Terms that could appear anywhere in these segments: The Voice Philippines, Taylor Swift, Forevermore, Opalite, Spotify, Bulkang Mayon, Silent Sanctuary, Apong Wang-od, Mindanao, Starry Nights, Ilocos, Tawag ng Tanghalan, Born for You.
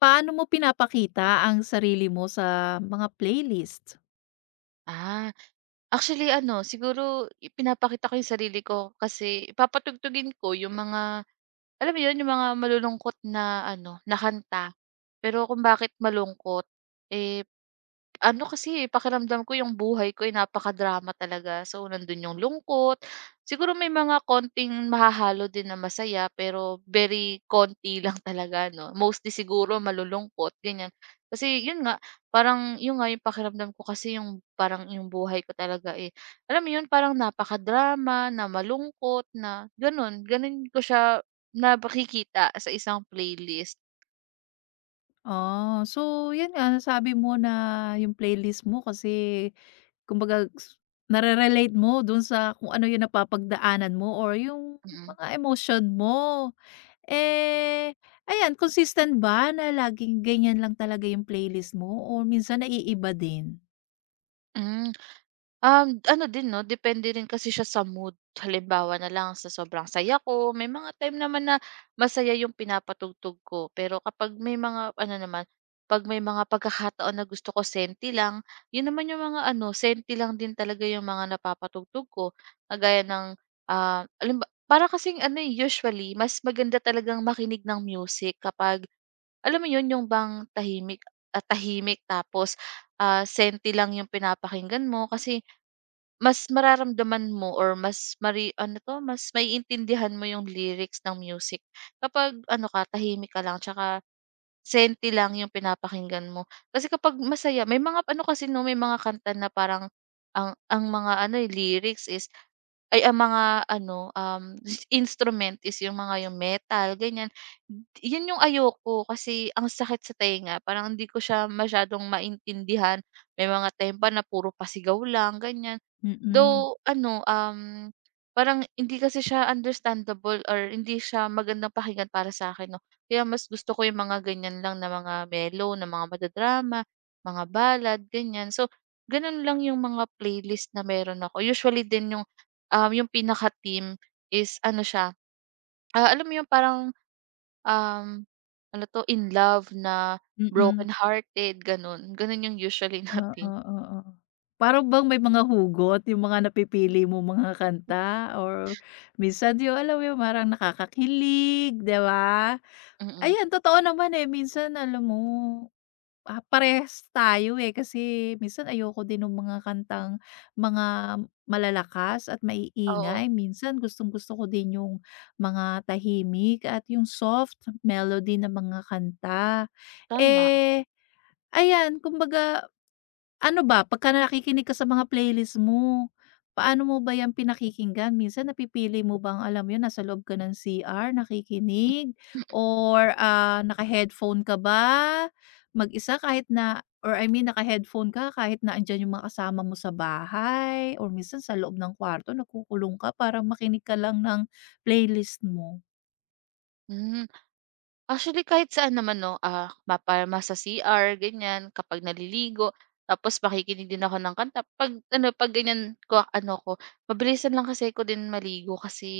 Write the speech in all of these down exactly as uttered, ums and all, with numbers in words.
Paano mo pinapakita ang sarili mo sa mga playlist? Ah, actually ano, siguro ipinapakita ko yung sarili ko kasi papatugtugin ko yung mga, alam mo yun, yung mga malulungkot na ano, na kanta. Pero kung bakit malungkot, eh, ano kasi, eh, pakiramdam ko yung buhay ko ay napakadrama talaga. So, nandun yung lungkot. Siguro may mga konting mahahalo din na masaya, pero very konti lang talaga, no? Mostly siguro malulungkot, ganyan. Kasi, yun nga, parang yun nga yung pakiramdam ko kasi yung parang yung buhay ko talaga, eh, alam mo yun parang napaka-drama, na malungkot na ganun. Ganun ko siya nakikita sa isang playlist. Oh, so 'yun nga nasabi mo na yung playlist mo kasi kumbaga s nare-relate mo dun sa kung ano yung napapagdaanan mo or yung Mm. mga emotion mo. Eh, ayan, consistent ba na laging ganiyan lang talaga yung playlist mo o minsan naiiba din? Hmm. Um, ano din 'no, depende rin kasi siya sa mood. Halimbawa na lang sa sobrang saya ko, may mga time naman na masaya yung pinapatugtog ko. Pero kapag may mga ano naman, 'pag may mga pagkakataon na gusto ko senti lang, yun naman yung mga ano, senti lang din talaga yung mga napapatugtog ko. Kagaya ng, ah, halimba para kasing ano, eh, usually mas maganda talagang makinig ng music kapag alam mo yun, yung bang tahimik at tahimik tapos, ah, senti lang yung pinapakinggan mo. Kasi mas mararamdaman mo or mas mari ano 'to, mas maiintindihan mo yung lyrics ng music kapag ano ka, tahimik ka lang tsaka senti lang yung pinapakinggan mo. Kasi kapag masaya may mga ano kasi 'no, may mga kanta na parang ang ang mga ano, eh, lyrics is ay ang mga ano, um, s- instrument is yung mga yung metal ganyan. Yun yung ayoko kasi ang sakit sa tenga, parang hindi ko siya masyadong maintindihan. May mga time pa na puro pasigaw lang ganyan. Mm, Though ano, um, parang hindi kasi siya understandable or hindi siya magandang pakinggan para sa akin 'no. Kaya mas gusto ko yung mga ganyan lang na mga mellow, na mga madadrama, mga ballad, ganyan. So, ganun lang yung mga playlist na meron ako. Usually din yung, um, yung pinaka-theme is ano siya, ah, alam mo yung parang, um, ano 'to, in love na mm. broken hearted ganun. Ganun yung usually na Oo, theme. oo. Para bang may mga hugot yung mga napipili mo mga kanta or minsan yung alam mo yung parang nakakakilig, 'di ba? Mm, Ayan, totoo naman, eh, minsan alam mo, ah, parehas tayo, eh, kasi minsan ayoko din ng mga kantang mga malalakas at oo, maiingay. Minsan gustong-gusto ko din yung mga tahimik at yung soft melody ng mga kanta. tama. Eh, ayan, kumbaga, ano ba, pagka nakikinig ka sa mga playlist mo, paano mo ba 'yan pinakikinggan? Minsan napipili mo bang alam mo 'yun, nasa loob ka ng C R nakikinig or, ah, naka-headphone ka ba? Mag-isa kahit na or I mean naka-headphone ka kahit na andiyan yung mga kasama mo sa bahay or minsan sa loob ng kwarto nagkukulong ka para makinig ka lang ng playlist mo? Mm. Actually, kahit saan naman 'no, ah, mapalma sa si ar ganyan, kapag naliligo, tapos makikinig din ako ng kanta. 'Pag ano, 'pag ganyan ko ano ko, mabilisan lang kasi ko din maligo kasi,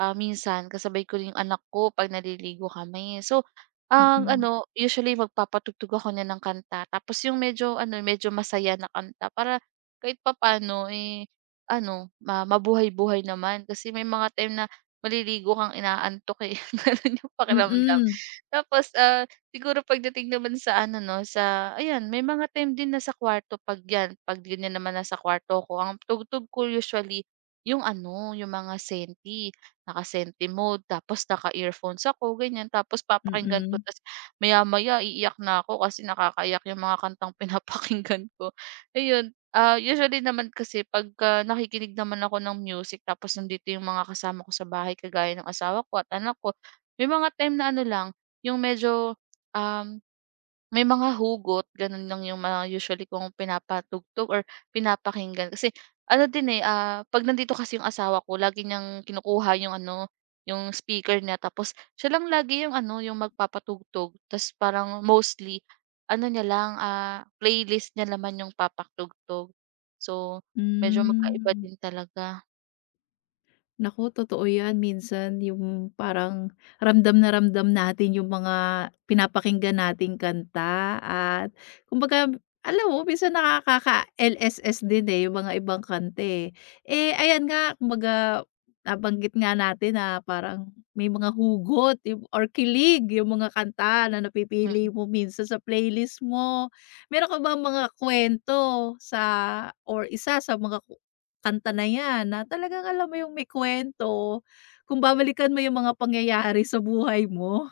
ah, minsan kasabay ko rin yung anak ko 'pag naliligo kami. So, ang Mm. ano, usually magpapatugtog ako niya ng kanta tapos yung medyo ano, medyo masaya na kanta para kahit papaano, eh, ano, ma mabuhay-buhay naman kasi may mga time na maliligo kang inaantok, eh, gano'n yung pakiramdam. Mm. Tapos, ah, siguro pagdating naman sa ano 'no, sa ayan may mga time din na sa kwarto 'pag 'yan, 'pag ganyan naman nasa kwarto ko ang tugtog ko usually yung ano, yung mga senti, naka-senti mode tapos naka-earphones ako ganyan, tapos papakinggan ko Mm. ta's maya-maya iiyak na ako kasi nakakaiyak yung mga kantang pinapakinggan ko. Ayun, ah, usually naman kasi pagka nakikinig naman ako ng music tapos nandito yung mga kasama ko sa bahay kagaya ng asawa ko at anak ko, may mga time na ano lang yung medyo, um, may mga hugot, ganun lang yung mga usually kong pinapatugtog or pinapakinggan. Kasi ano din, eh, ah, 'pag nandito kasi yung asawa ko lagi niyang kinukuha yung ano, yung speaker niya tapos siya lang lagi yung ano, yung magpapatugtog. Ta's parang mostly ano niya lang, ah, playlist niya naman yung papatugtog. So, medyo magkaiba Hmm. din talaga. Naku, totoo 'yan. Minsan yung parang ramdam na ramdam natin yung mga pinapakinggan nating kanta at kumbaga alam mo minsan nakakaka-L S S din, eh, yung mga ibang kante eh. Eh, ayan nga, kumbaga nabanggit nga natin na parang may mga hugot yung or kilig yung mga kanta na napipili Mm, mo minsan sa playlist mo. Meron ka bang mga kuwento sa or isa sa mga kanta na 'yan na talagang alam mo yung may kwento, kung babalikan mo yung mga pangyayari sa buhay mo.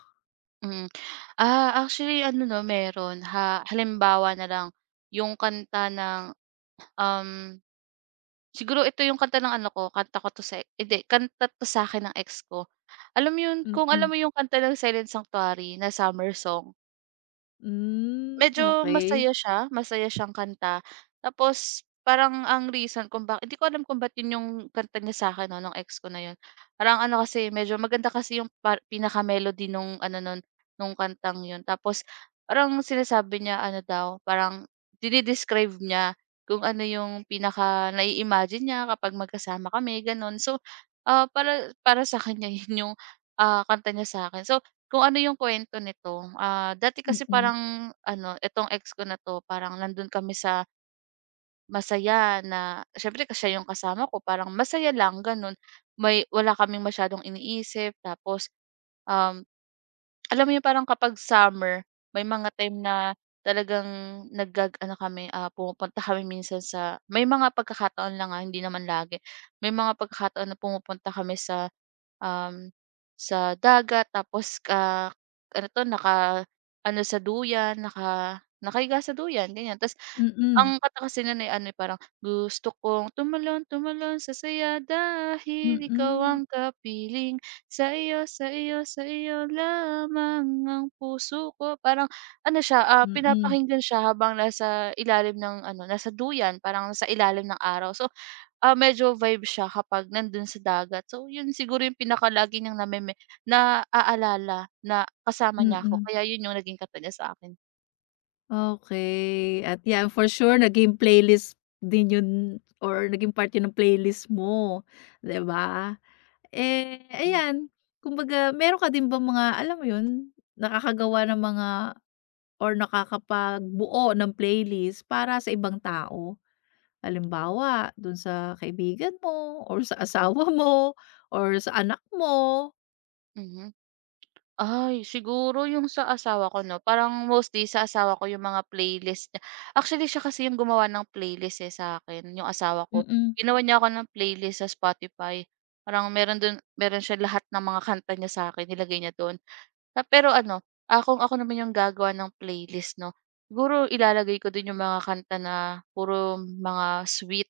mm. Ah, actually ano 'no, meron ha halimbawa na lang yung kanta ng Um, siguro ito yung kanta ng ano ko, kanta ko 'to sa hindi, kanta 'to sa akin ng ex ko. Alam mo yun, kung Mm. alam mo yung kanta ng Silent Sanctuary na summer song? Hmm, Medyo okey. masaya siya, masaya siyang kanta. Tapos parang ang reason kung bak hindi ko alam kung ba't yun yung kanta niya sa akin 'no, nung ex ko na yun. Parang ano kasi, medyo maganda kasi yung par pinaka-melody nung ano nun, nung kantang yun. Tapos parang sinasabi niya ano daw, parang dine-describe niya kung ano yung pinaka-nai-imagine niya kapag magkasama kami, gano'n. So, ah, para para sa kanya yun yung, ah, kanta niya sa'kin. So kung ano yung kwento nito, ah, dati kasi Mm, parang ano, itong ex ko na 'to parang nandun kami sa masaya na siyempre siya yung kasama ko parang masaya lang gano'n. May wala kaming masyadong iniisip tapos, um, alam mo yung parang kapag summer may mga time na talagang nag ano kami, ah, pumupunta kami minsan sa may mga pagkakataon lang, ah, hindi naman lagi. May mga pagkakataon na pumupunta kami sa um, sa dagat tapos ka ano 'to, naka-ano sa duyan, naka nakahiga sa duyan, ganyan. Tapos mm, ang kanta kasi no'n ay ano, eh, parang, "Gusto kong tumalon, tumalon sa saya dahil ikaw mm, ang kapiling. Sa iyo, sa iyo, sa iyo lamang ang puso ko." Parang ano siya, ah, mm, pinapakinggan siya habang nasa ilalim ng ano, nasa duyan, parang nasa ilalim ng araw. So ah, medyo vibe siya kapag nandun sa dagat. So, yun siguro yung pinaka-lagi niyang nameme naaalala na kasama niya ako mm. kaya yun yung naging kataga sa akin. Okey, at 'yan for sure naging playlist din yun or naging part yun ng playlist mo, 'di ba? Eh, Hmm, ayan, kumbaga meron ka din bang mga alam mo yun, nakakagawa ng mga or nakakapagbuo ng playlist para sa ibang tao. Halimbawa, dun sa kaibigan mo or sa asawa mo or sa anak mo. mhm. Ay, siguro yung sa asawa ko 'no, parang mostly sa asawa ko yung mga playlist niya. Actually, siya kasi yung gumawa ng playlist, eh, sa akin yung asawa ko. Mm, Ginawan niya ako ng playlist sa Spotify. Parang meron dun meron siya lahat ng mga kanta niya sa akin nilagay niya dun. Ah, pero ano, ah, kung ako naman yung gagawa ng playlist 'no, siguro ilalagay ko din yung mga kanta na puro mga sweet,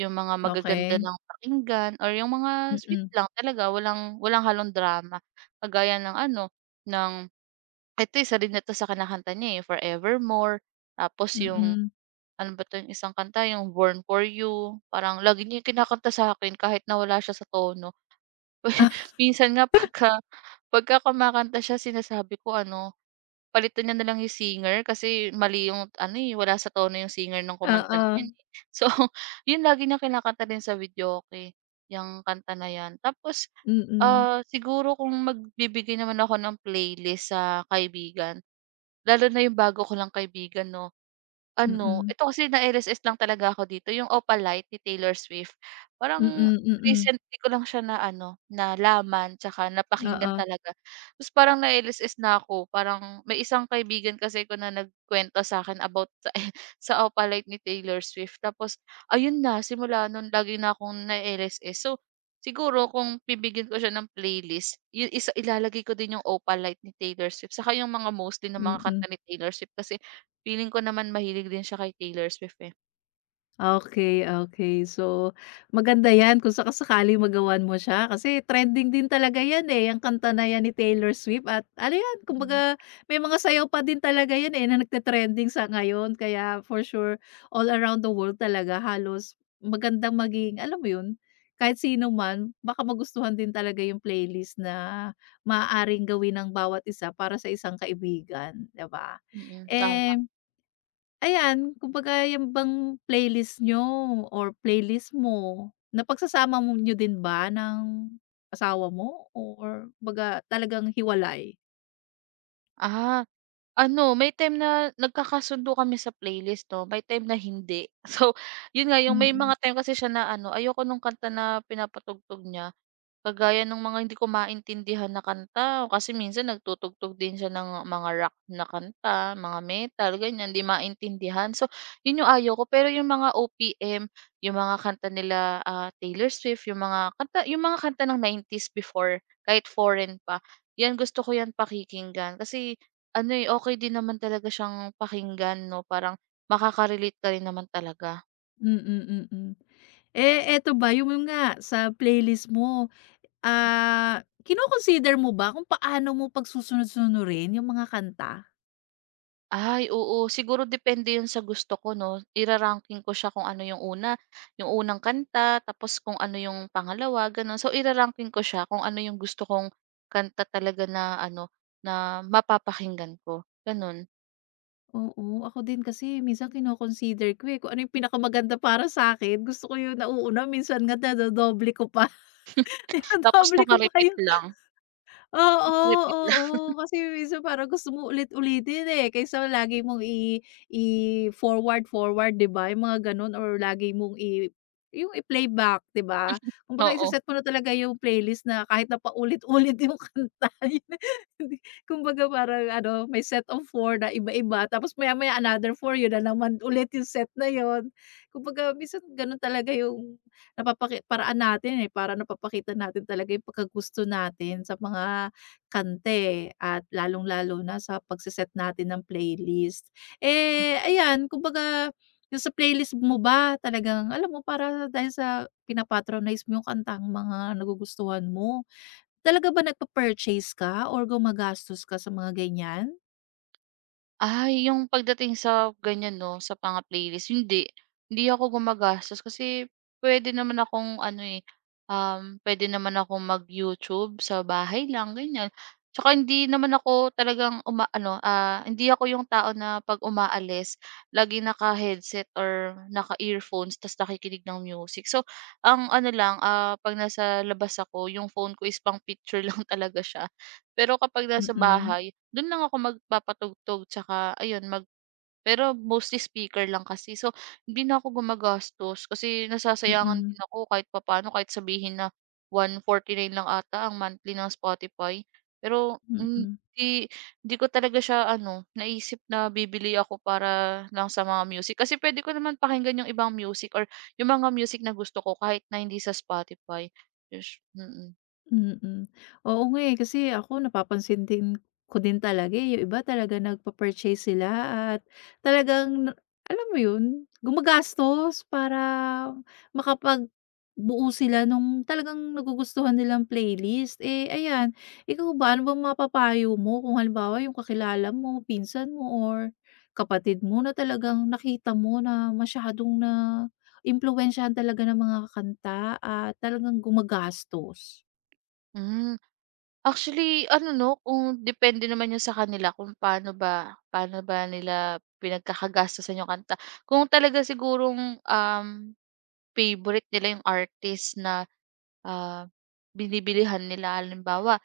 yung mga magaganda okey. ng pakinggan or yung mga sweet Mm, lang talaga walang walang halong drama. Kagaya ng ano, ng eto isa din na 'to sa kinakanta niya, eh, yung Forevermore, tapos yung mm. ano ba 'to, yung isang kanta yung Born for You, parang lagi niya yung kinakanta sa'kin kahit na wala siya sa tono. Minsan nga pagka pagka kumakanta siya sinasabi ko ano, palitan niya na lang yung singer kasi mali yung ano, eh, wala sa tono yung singer nung kumanta na Oo, yun, eh. So, yun lagi niyang kinakanta din sa videoke, yang kanta na yan. Tapos mm. ah, siguro kung magbibigay naman ako ng playlist sa kaibigan, lalo na yung bago ko lang kaibigan 'no, ano, Mm, ito kasi na-el es es lang talaga ako dito, yung Opalite ni Taylor Swift. Parang mm, mm. recently ko lang siya na ano, nalaman tsaka Oo, napakinggan talaga. Tapos parang na-el es es na ako, parang may isang kaibigan kasi ko na nagkwento sa akin about sa sa Opalite ni Taylor Swift. Tapos ayun na, simula nun lagi na akong na-el es es. So, siguro kung bibigyan ko siya ng playlist, yung isa ilalagay ko din yung Opalite ni Taylor Swift, saka yung mga mostly ng mga mm. kanta ni Taylor Swift kasi feeling ko naman mahilig din siya kay Taylor Swift, eh. Okay, okay. So, maganda 'yan kung saka-sakali magawan mo siya kasi trending din talaga 'yan, eh, ang kanta na 'yan ni Taylor Swift, at ano 'yan, Mhm, kumbaga may mga sayaw pa din talaga 'yan, eh, na nagte-trending sa ngayon. Kaya for sure all around the world talaga halos magandang maging alam mo 'yun, kahit sino man baka magustuhan din talaga yung playlist na maaaring gawin ng bawat isa para sa isang kaibigan, 'di ba? mm, tama. Eh, ayan, kumbaga yan bang playlist nyo or playlist mo, napagsasama mo niyo din ba ng asawa mo or kumbaga talagang hiwalay? Ah, ano may time na nagkakasundo kami sa playlist 'no, may time na hindi. So, yun nga yung may Mm, mga time kasi siya na ano, ayoko nung kanta na pinapatugtog niya, kagaya ng mga hindi ko maintindihan na kanta o kasi minsan nagtutugtog din siya ng mga rock na kanta, mga metal ganyan, di maintindihan. So, yun yung ayoko. Pero yung mga o pi em, yung mga kanta nila, ah, Taylor Swift, yung mga kanta yung mga kanta ng nineties before, kahit foreign pa, 'yan gusto ko 'yan pakikinggan kasi ano, eh, okey din naman talaga siyang pakinggan 'no, parang makaka-relate ka rin naman talaga. mm, mm. Mm. Eh, eto ba yung nga sa playlist mo, ah, kino-consider mo ba kung paano mo pagsusunod-sunurin yung mga kanta? Ay oo, siguro depende 'yun sa gusto ko 'no, ira ko siya kung ano 'yung una, 'yung unang kanta tapos kung ano 'yung pangalawa gano'n. So ira ko siya kung ano 'yung gusto kong kanta talaga na ano, na mapapakinggan ko, gano'n. Oo, ako din kasi minsan kino-consider ko, eh, kung ano yung pinakamaganda para sa'kin, gusto ko yung nauuna, minsan nga dinodoble ko pa, Tapos dinodoble ko pa naka-repeat yung. lang, Oo, naka-repeat lang, oo. Kasi minsan parang gusto mo ulit-ulitin, eh, kaysa lagi mong i i-forward-forward, 'di ba, yung mga gano'n or lagi mong i yung i-playback, 'di ba? Kumbaga ise Oo. mo na talaga yung playlist na kahit na paulit-ulit yung kanta, yun. Hindi, kumbaga parang ano, may set of four na iba-iba tapos maya-maya another four yun na naman ulit yung set na yun. Kumbaga minsan gano'n talaga yung napapaki paraan natin, eh, para napapakita natin talaga yung pagkagusto natin sa mga kanta, eh, at lalong-lalo na sa pagse natin ng playlist. Eh, ayan, kumbaga, yung sa playlist mo ba talagang alam mo para dahil sa pina-patronize mo yung kantang mga nagugustuhan mo, talaga ba nagpa-purchase ka or gumagastos ka sa mga ganyan? Ay, yung pagdating sa ganyan 'no, sa mga playlist, hindi. Hindi ako gumagastos kasi puwede naman akong ano, eh, um, puwede naman akong mag-YouTube sa bahay lang, ganyan. Tsaka hindi naman ako talagang uma, ano ah, hindi ako yung tao na 'pag umaalis laging naka-headset or naka-earphones ta's nakikinig ng music. So, ang ano lang, ah, 'pag nasa labas ako, yung phone ko is pang picture lang talaga siya. Pero kapag nasa Mm, bahay, dun lang ako magpapatugtog tsaka ayun mag pero mostly speaker lang kasi. So, hindi na ako gumagastos kasi nasasayangan mm, din ako kahit papaano kahit sabihin na one forty-nine lang ata ang monthly ng Spotify. Pero hindi mm. hindi ko talaga siya ano, naisip na bibili ako para lang sa mga music. Kasi puwede ko naman pakinggan yung ibang music or yung mga music na gusto ko kahit na hindi sa Spotify. Yes, mm. Mm. Oo nga, eh, kasi ako napapansin din ko din talaga, eh, yung iba talaga nagpa-purchase sila at talagang na alam mo yun, gumagastos para makapagbuo sila nung talagang nagugustuhan nilang playlist. Eh, ayan, ikaw ba, ano bang mapapayo mo kung halimbawa yung kakilala mo, pinsan mo or kapatid mo na talagang nakita mo na masyadong naimpluwensyahan talaga ng mga kanta at talagang gumagastos? Hmm. Actually ano 'no, kung depende naman 'yun sa kanila kung paano ba paano ba nila pinagkakagastusan 'yung kanta. Kung talaga sigurong, um, favorite nila 'yung artist na, ah, binibilihan nila halimbawa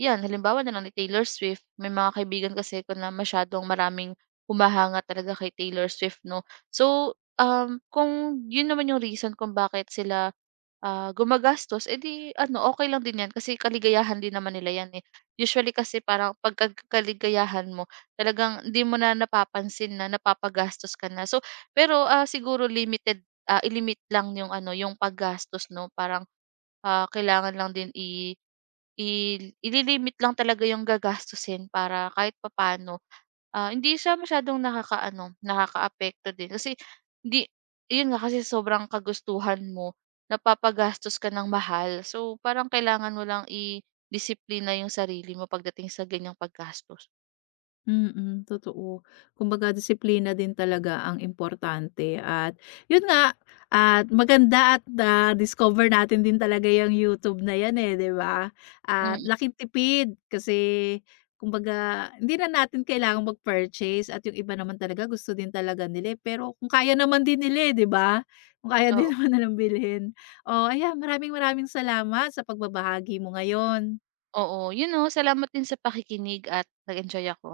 'yan, halimbawa na lang ni Taylor Swift. May mga kaibigan kasi ko na masyadong maraming humahanga talaga kay Taylor Swift 'no. So, um, kung 'yun naman 'yung reason kung bakit sila ah, gumagastos, edi ano okay lang din 'yan kasi kaligayahan din naman nila 'yan, eh. Usually kasi parang pagka mo talagang hindi mo na napapansin na napapagastos ka na. So pero, ah, siguro limited, ah, ilimit lang yung ano, yung paggastos 'no, parang, ah, kailangan lang din i i ililimit lang talaga yung gagastusin para kahit papaano ah, hindi siya masyadong nakakaano, nakakaapekto din kasi hindi 'yun nga kasi sobrang kagustuhan mo, napapagastos ka ng mahal. So, parang kailangan mo lang idisiplina 'yung sarili mo pagdating sa ganiyang paggastos. Mm, totoo. Kumbaga disiplina din talaga ang importante, at yun nga, at maganda at na-discover natin din talaga yung YouTube na yan, eh, 'di ba? At Mm, laking tipid kasi kumbaga hindi na natin kailangang mag-purchase, at yung iba naman talaga gusto din talaga nila, eh, pero kung kaya naman din nila, eh, 'di ba? Kung kaya din oo, naman nilang bilhin. Oh, ayan, maraming maraming salamat sa pagbabahagi mo ngayon. oo. 'Yun, oh, salamat din sa pakikinig at nag-enjoy ako.